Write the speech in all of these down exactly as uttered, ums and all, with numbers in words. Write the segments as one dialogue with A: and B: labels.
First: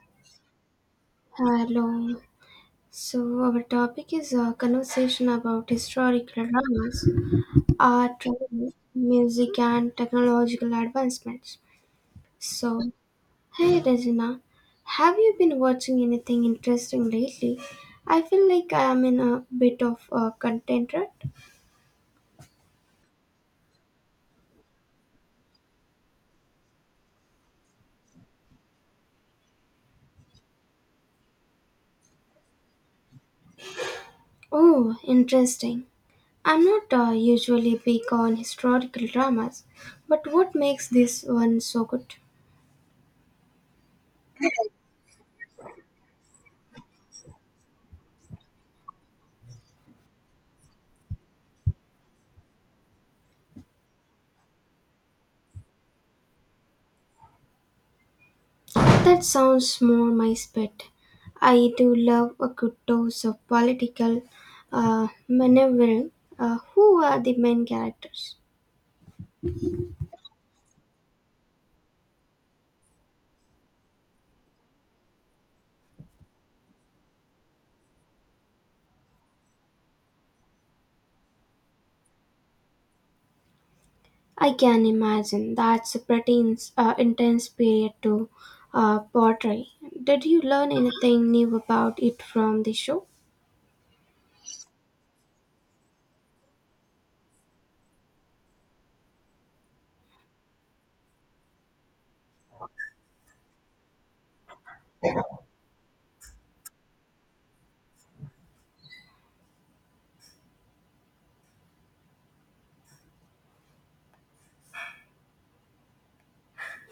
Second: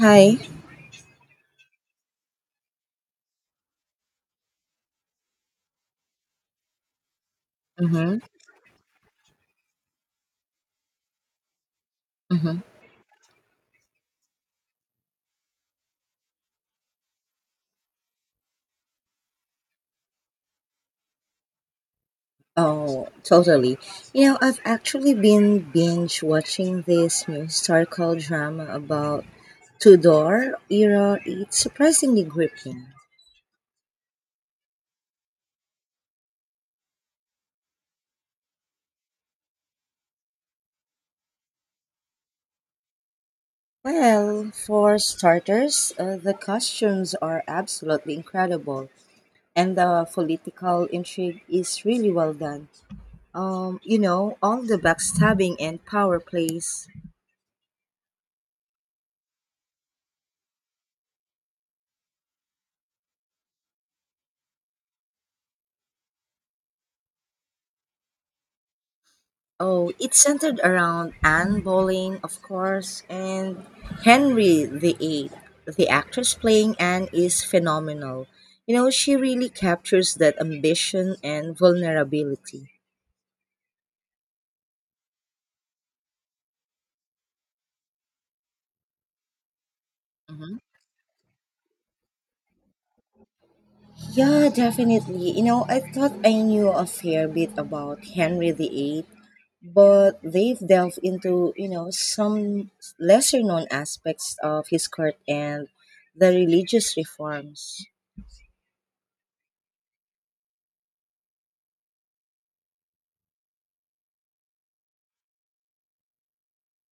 A: Hi.
B: Hello. So our topic is a conversation about historical dramas,
A: Mm-hmm.
B: art, travel, music, and technological advancements.
A: Mm-hmm.
B: So, hey Regina, have you been watching anything interesting lately? I feel like I am in a bit of a content rut.
A: Oh, totally. You know, I've actually been binge watching this new historical drama about Tudor era. It's surprisingly gripping.
B: Oh, interesting. I'm not uh, usually big on historical dramas, but what makes this one so good?
A: Well, for starters, uh, the costumes are absolutely incredible, and the political intrigue is really well done. Um, you know, all the backstabbing and power plays.
B: That sounds more my spit. I do love a good dose of political uh, maneuvering. Uh, who are the main characters?
A: Oh, it's centered around Anne Boleyn, of course, and Henry the Eighth. The actress playing Anne is phenomenal. You know, she really captures that ambition and vulnerability.
B: I can imagine that's a pretty ins- uh, intense period to uh, portray. Did you
A: Mhm.
B: learn anything new about it from the show?
A: Yeah, definitely. You know, I thought I knew a fair bit about Henry eight, but they've delved into, you know, some lesser known aspects of his court and the religious reforms.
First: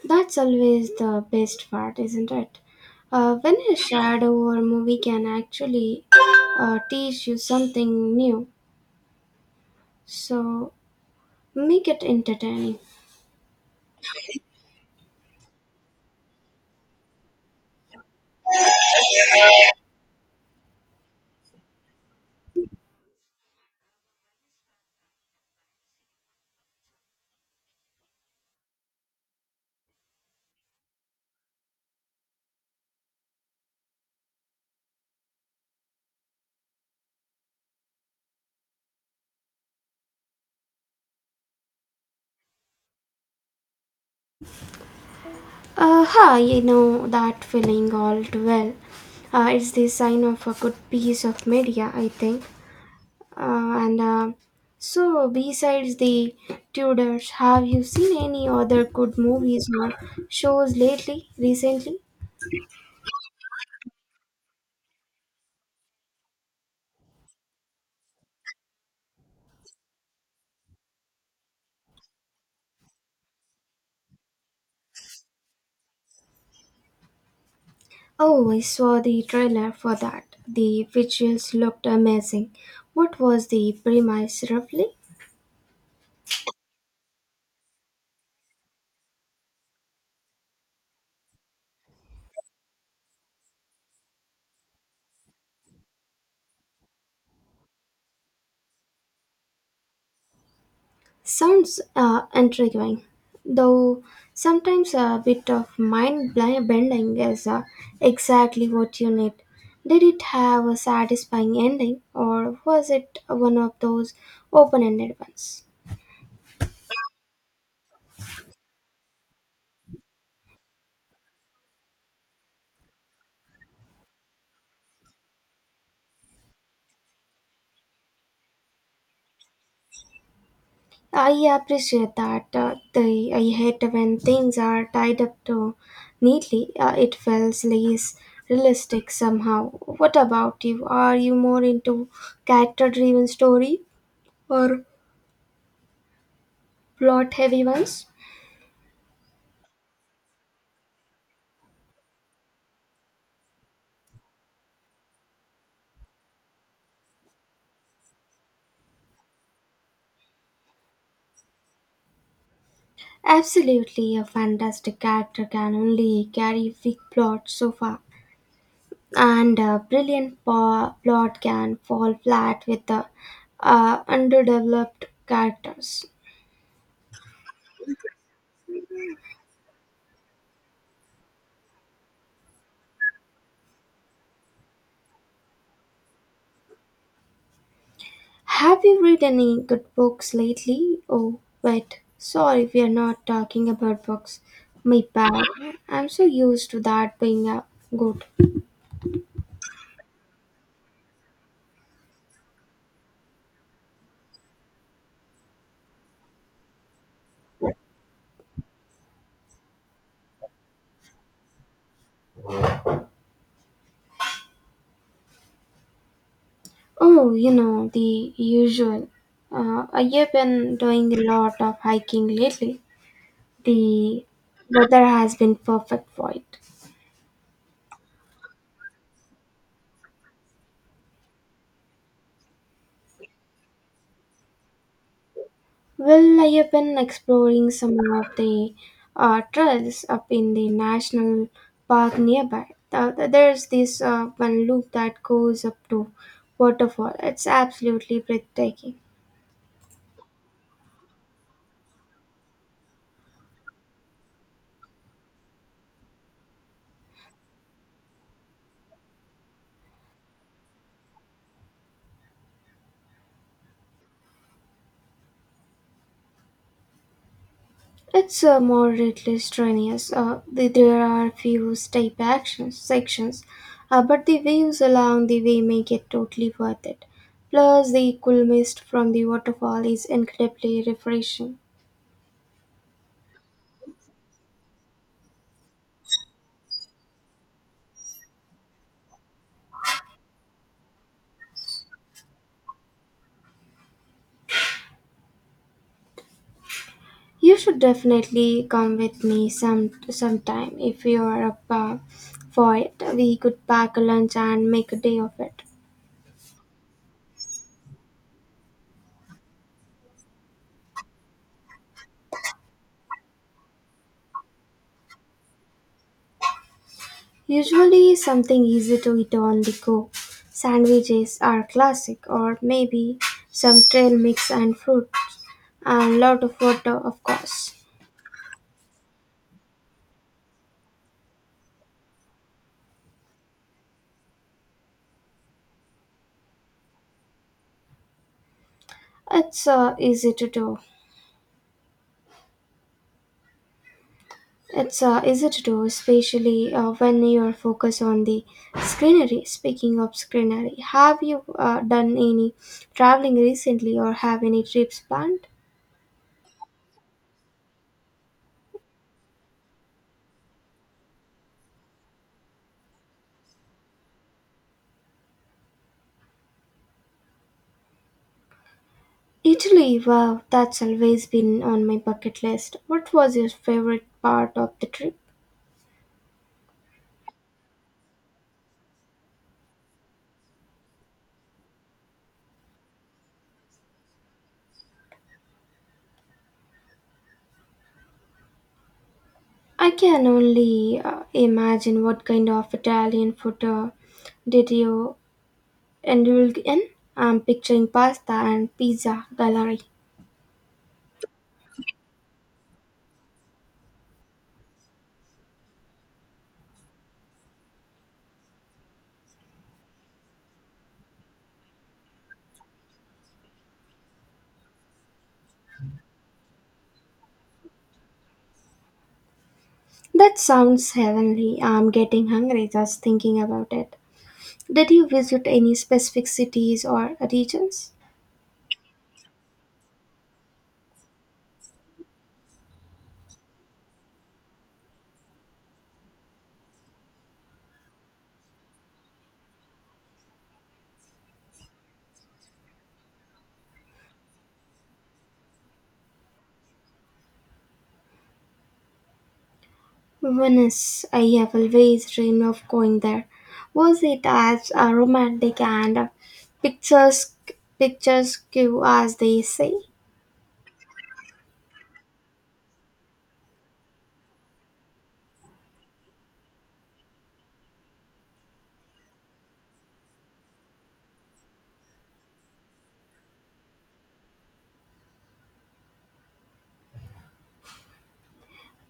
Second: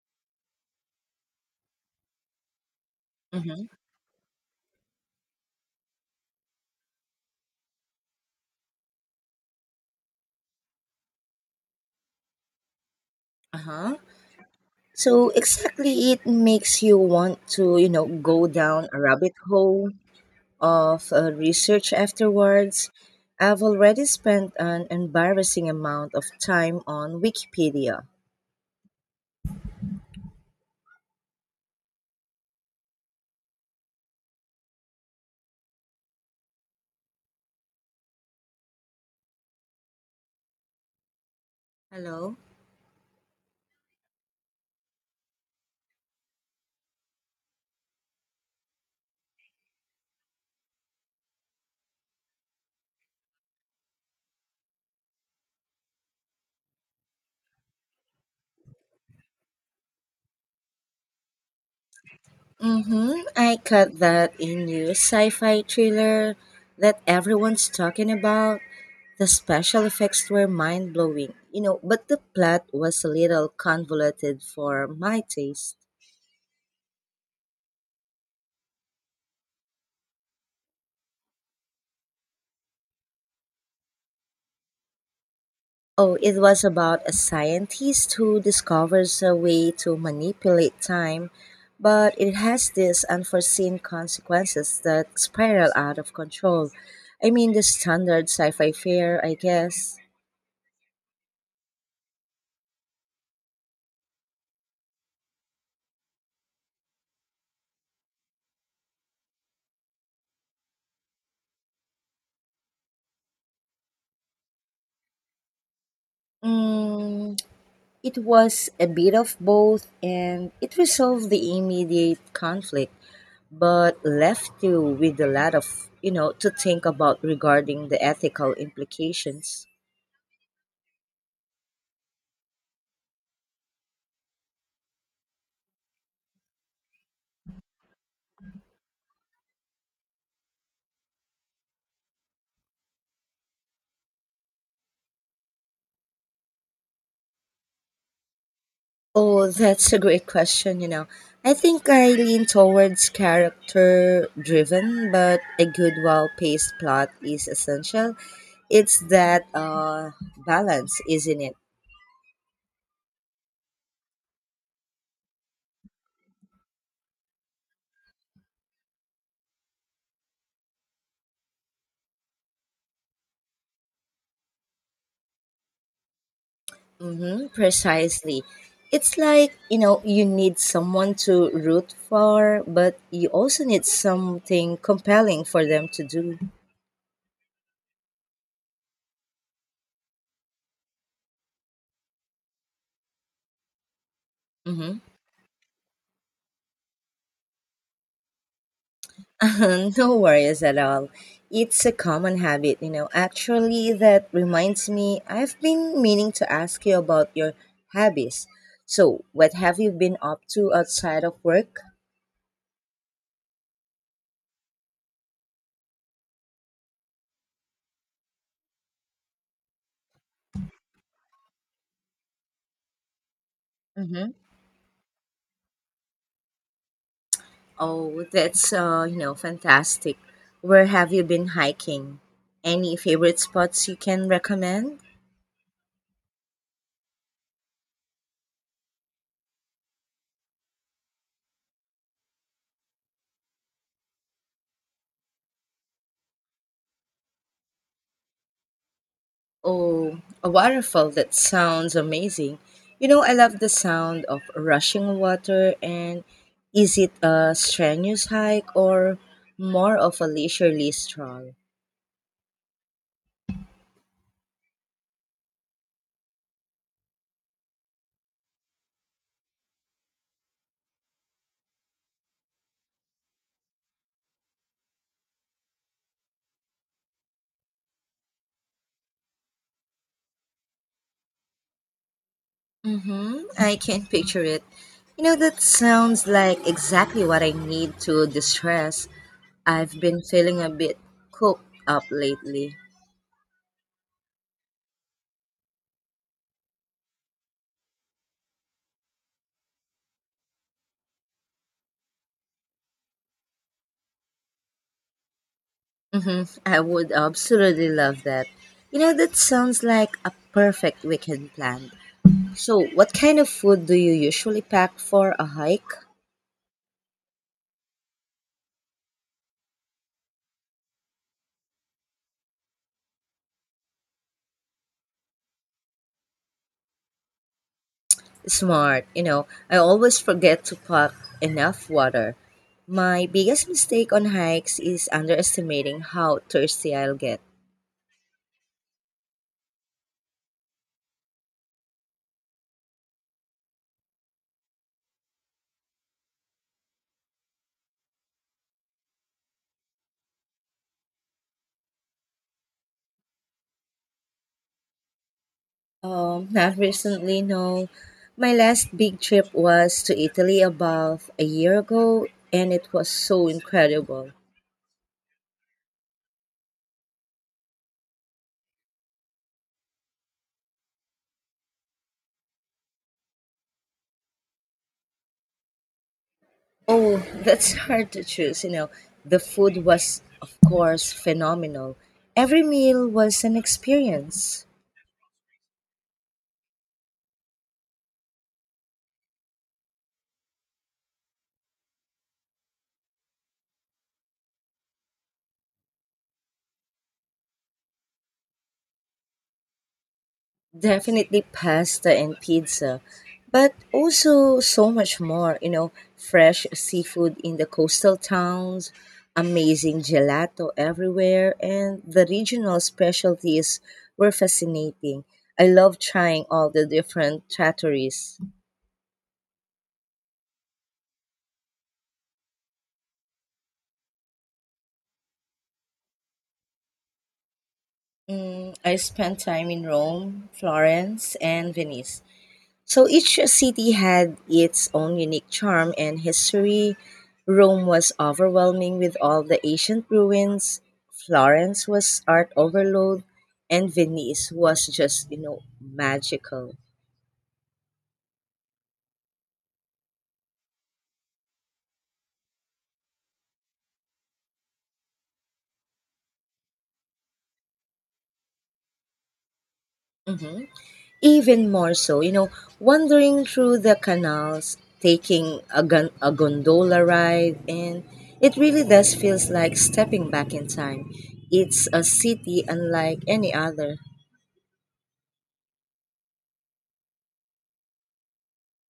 B: That's always the best part, isn't it? Uh, when
A: Mm-hmm.
B: a shadow or movie can actually uh, teach you something new, so make it entertaining.
A: Uh-huh. So exactly, it makes you want to, you know, go down a rabbit hole of uh, research afterwards. I've already spent an embarrassing amount of time on Wikipedia. Hello?
B: Uh, huh, you know that feeling all too well. Uh, it's the sign of a good piece of media, I think. Uh, and uh, so, besides the Tudors, have you seen any other good movies or shows lately, recently?
A: Mm-hmm. I cut that in new sci-fi thriller that everyone's talking about. The special effects were mind blowing, you know, but the plot was a little convoluted for my taste.
B: Oh, I saw the trailer for that. The visuals looked amazing. What was the premise roughly?
A: Oh, it was about a scientist who discovers a way to manipulate time, but it has these unforeseen consequences that spiral out of control. I mean, the standard sci fi fare, I guess.
B: Sounds uh, intriguing, though sometimes a bit of mind bli- bending is uh, exactly what you need. Did it have a satisfying ending, or was it one of those open ended ones?
A: Mm, it was a bit of both, and it resolved the immediate conflict but left you with a lot of, you know, to think about regarding the ethical implications.
B: I appreciate that. Uh, the, I hate when things are tied up too neatly. Uh, it feels less realistic somehow. What about you? Are you more into character driven story or plot heavy ones?
A: Oh, that's a great question, you know. I think I lean towards character driven, but a good, well paced plot is essential. It's that uh, balance, isn't it?
B: Absolutely, a fantastic character can only carry weak plot so far, and a brilliant po- plot can fall flat with the uh, underdeveloped characters.
A: Mm-hmm, precisely. It's like, you know, you need someone to root for, but you also need something compelling for them to do.
B: Have you read any good books lately? Oh, wait, sorry, we are not talking about books.
A: Mm-hmm.
B: My bad. I'm so used to that being a good.
A: No worries at all. It's a common habit, you know. Actually, that reminds me, I've been meaning to ask you about your hobbies. So, what have you been up to outside of work?
B: Oh, you know, the usual. Uh, I have been doing a lot of hiking lately. The
A: hmm
B: weather has been perfect for it.
A: Oh, that's uh, you know, fantastic. Where have you been hiking? Any favorite spots you can recommend?
B: Well, I have been exploring some of the uh, trails up in the national park nearby. Uh, there's this uh, one loop that goes up to waterfall. It's absolutely breathtaking.
A: Oh, a waterfall. That sounds amazing. You know, I love the sound of rushing water. And is it a strenuous hike or more of a leisurely stroll?
B: It's uh, moderately strenuous. Uh, the, there are few step actions sections, uh, but the views along the way make it totally worth it. Plus, the cool mist from the waterfall is incredibly refreshing.
A: Mm-hmm. I can picture it. You know, that sounds like exactly what I need to distress. I've been feeling a bit cooped up lately.
B: You should definitely come with me some sometime if you are up uh, for it. We could pack a lunch and make a day of it.
A: Mm-hmm. I would absolutely love that. You know, that sounds like a perfect weekend plan. So, what kind of food do you usually pack for a hike?
B: Usually something easy to eat on the go. Sandwiches are classic, or maybe some trail mix and fruit, and lot of water, of course.
A: Smart, you know, I always forget to pack enough water. My biggest mistake on hikes is underestimating how thirsty I'll get.
B: It's uh, easy to do. It's uh, easy to do, especially uh, when you're focused on the scenery. Speaking of scenery, have you uh, done any traveling recently, or have any trips planned?
A: Um, not recently, no. My last big trip was to Italy about a year ago, and it was so incredible.
B: Italy, wow, that's always been on my bucket list. What was your favorite part of the trip?
A: Oh, that's hard to choose. You know, the food was, of course, phenomenal. Every meal was an experience.
B: I can only uh, imagine what kind of Italian food uh, did you indulge in. I'm picturing pasta and pizza gallery.
A: Definitely pasta and pizza, but also so much more. You know, fresh seafood in the coastal towns, amazing gelato everywhere, and the regional specialties were fascinating. I love trying all the different trattorias.
B: That sounds heavenly. I'm getting hungry just thinking about it. Did you visit any specific cities or regions?
A: Mm, I spent time in Rome, Florence, and Venice. So each city had its own unique charm and history. Rome was overwhelming with all the ancient ruins. Florence was art overload, and Venice was just, you know, magical.
B: Venice. I have always dreamed of going there. Was it as uh, romantic and uh, picturesque, picturesque as they say?
A: hmm Even more so, you know, wandering through the canals, taking a, gon- a gondola ride, and it really does feels like stepping back in time. It's a city unlike any other.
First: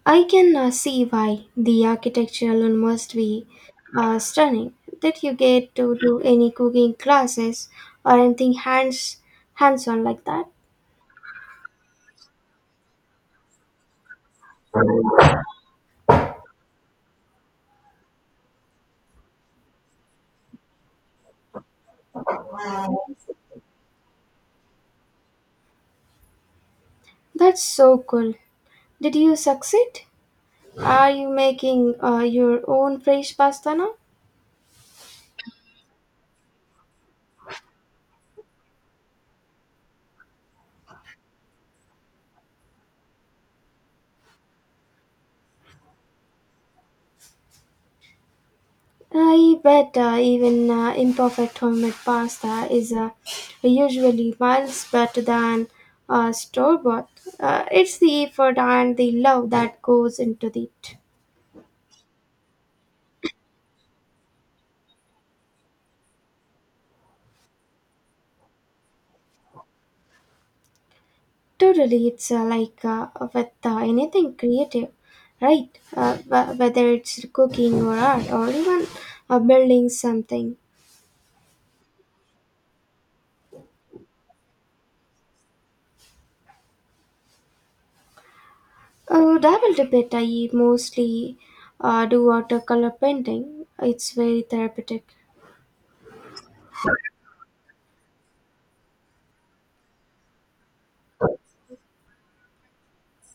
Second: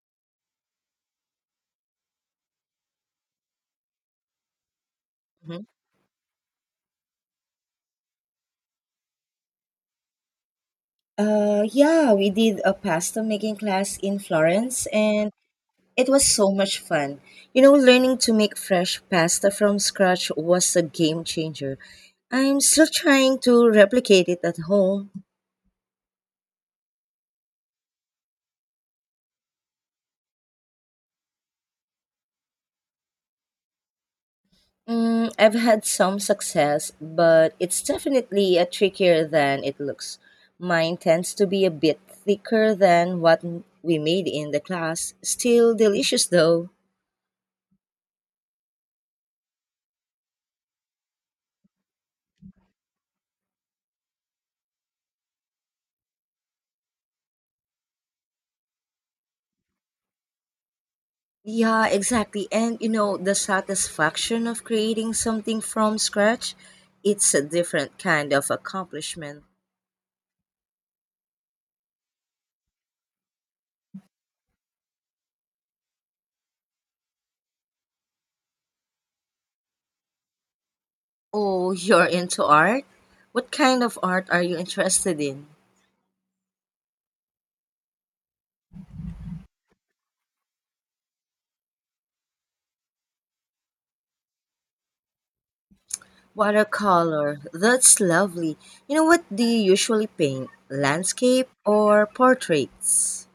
B: I can uh, see why the architecture alone must be uh, stunning. Did you
A: Mm-hmm.
B: get to do any cooking classes or anything hands hands on like that?
A: Uh, yeah, we did a pasta making class in Florence and it was so much fun. You know, learning to make fresh pasta from scratch was a game changer. I'm still trying to replicate it at home.
B: That's so cool. Did you succeed? Are you making uh, your own fresh pasta now?
A: Mm, I've had some success, but it's definitely a trickier than it looks. Mine tends to be a bit thicker than what we made in the class. Still delicious though.
B: I bet uh, even uh, imperfect homemade pasta is uh, usually miles better than uh, store bought. Uh, it's the effort and the love that goes into it.
A: Yeah, exactly. And you know, the satisfaction of creating something from scratch, it's a different kind of accomplishment.
B: Totally, it's uh, like uh, with uh, anything creative, right? Uh, wh- whether it's cooking or art or even uh, building something.
A: Oh, you're into art? What kind of art are you interested in?
B: Uh, dabbled a bit. I mostly uh, do watercolor painting. It's very therapeutic.
A: Watercolor. That's lovely. You know, what do you usually paint? Landscape or portraits?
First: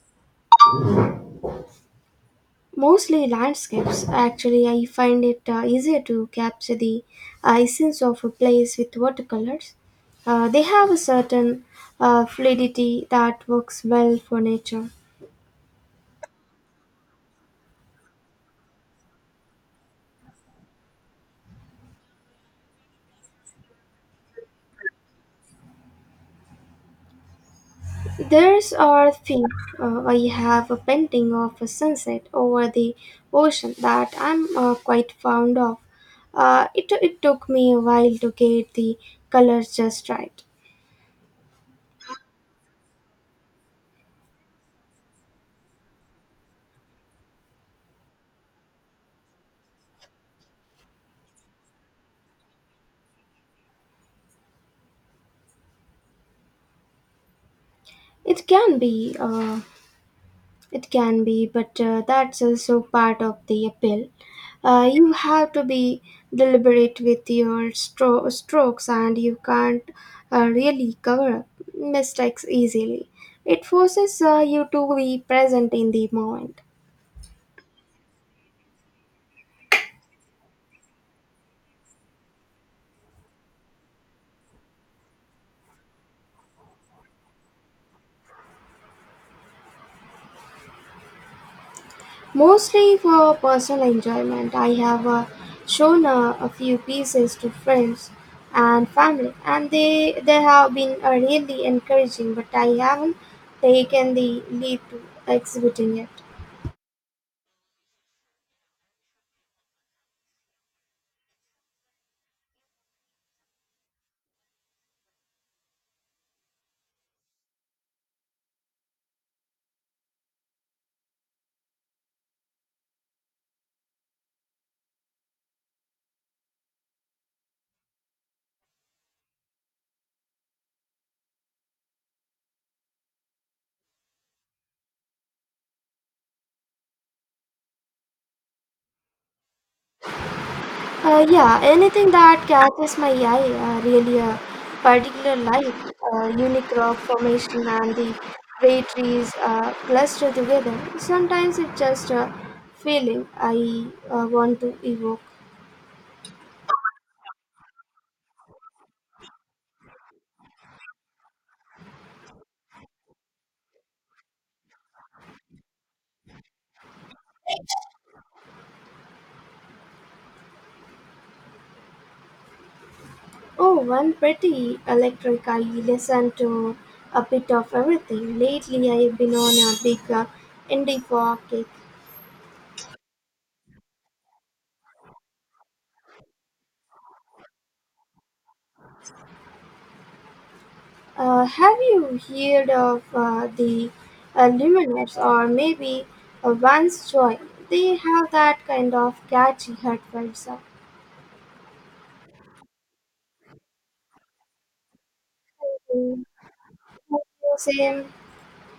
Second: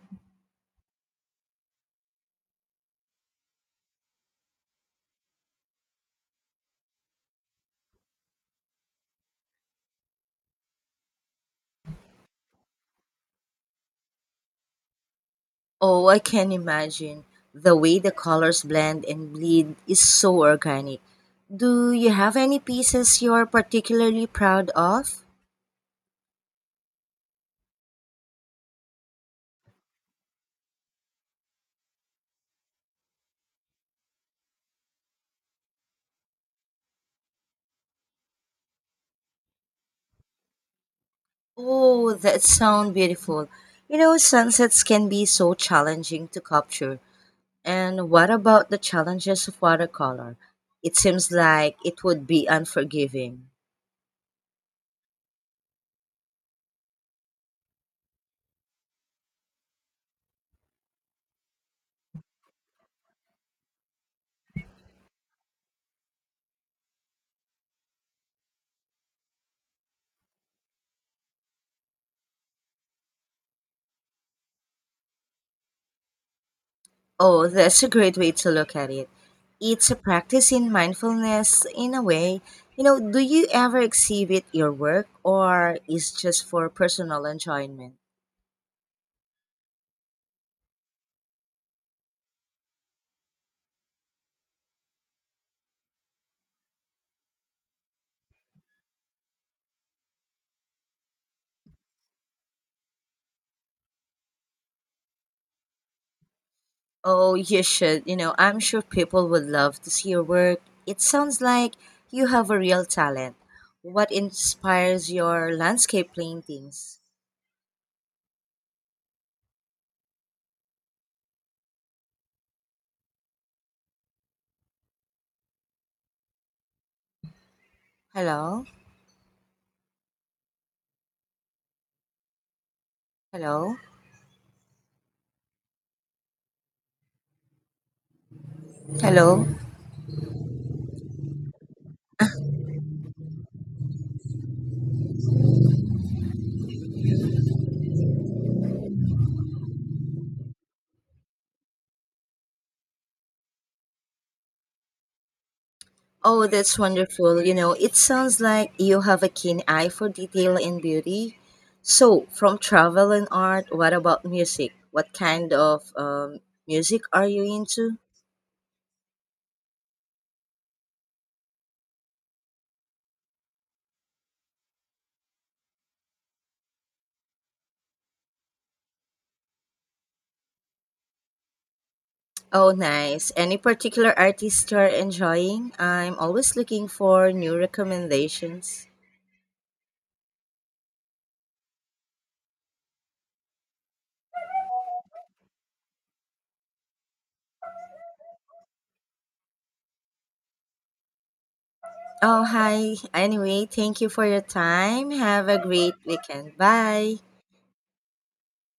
B: Mostly landscapes. Actually, I find it uh, easier to capture the uh, essence of a place with watercolors. Uh, they have a certain uh, fluidity that works well for nature.
A: Oh, I can imagine. The way the colors blend and bleed is so organic. Do you have any pieces you're particularly proud of?
B: There's our thing. Uh, I have a painting of a sunset over the ocean that I'm uh, quite fond of. Uh, it, it took me a while to get the colors just right.
A: Oh, that sounds beautiful. You know, sunsets can be so challenging to capture. And what about the challenges of watercolor? It seems like it would be unforgiving.
B: It can be uh, It can be, but uh, that's also part of the appeal. Uh, you have to be deliberate with your stro- strokes, and you can't uh, really cover up mistakes easily. It forces uh, you to be present in the moment.
A: Oh, that's a great way to look at it. It's a practice in mindfulness in a way. You know, do you ever exhibit your work or is just for personal enjoyment?
B: Mostly for personal enjoyment. I have uh, shown uh, a few pieces to friends and family, and they they have been uh, really encouraging. But I haven't taken the leap to exhibiting it.
A: Oh, you should. You know, I'm sure people would love to see your work. It sounds like you have a real talent. What inspires your landscape paintings? Hello? Hello? Hello?
B: Uh, yeah, anything that catches my eye, uh, really a particular light, uh, unique rock formation and the way trees uh, cluster together. Sometimes it's just a feeling I uh, want to evoke.
A: Oh, that's wonderful. You know, it sounds like you have a keen eye for detail and beauty. So, from travel and art, what about music? What kind of um, music are you into?
B: Oh, one pretty electric. I listen to a bit of everything. Lately, I've been on a big uh, indie folk kick.
A: Oh, nice. Any particular artist you're enjoying? I'm always looking for new recommendations.
B: Uh, have you heard of uh, the uh, Lumineers or maybe uh, Vance Joy? They have that kind of catchy heartfelt sound.
A: Oh, hi. Anyway, thank you for your time. Have a great
B: Mm,
A: weekend. Bye.
B: same.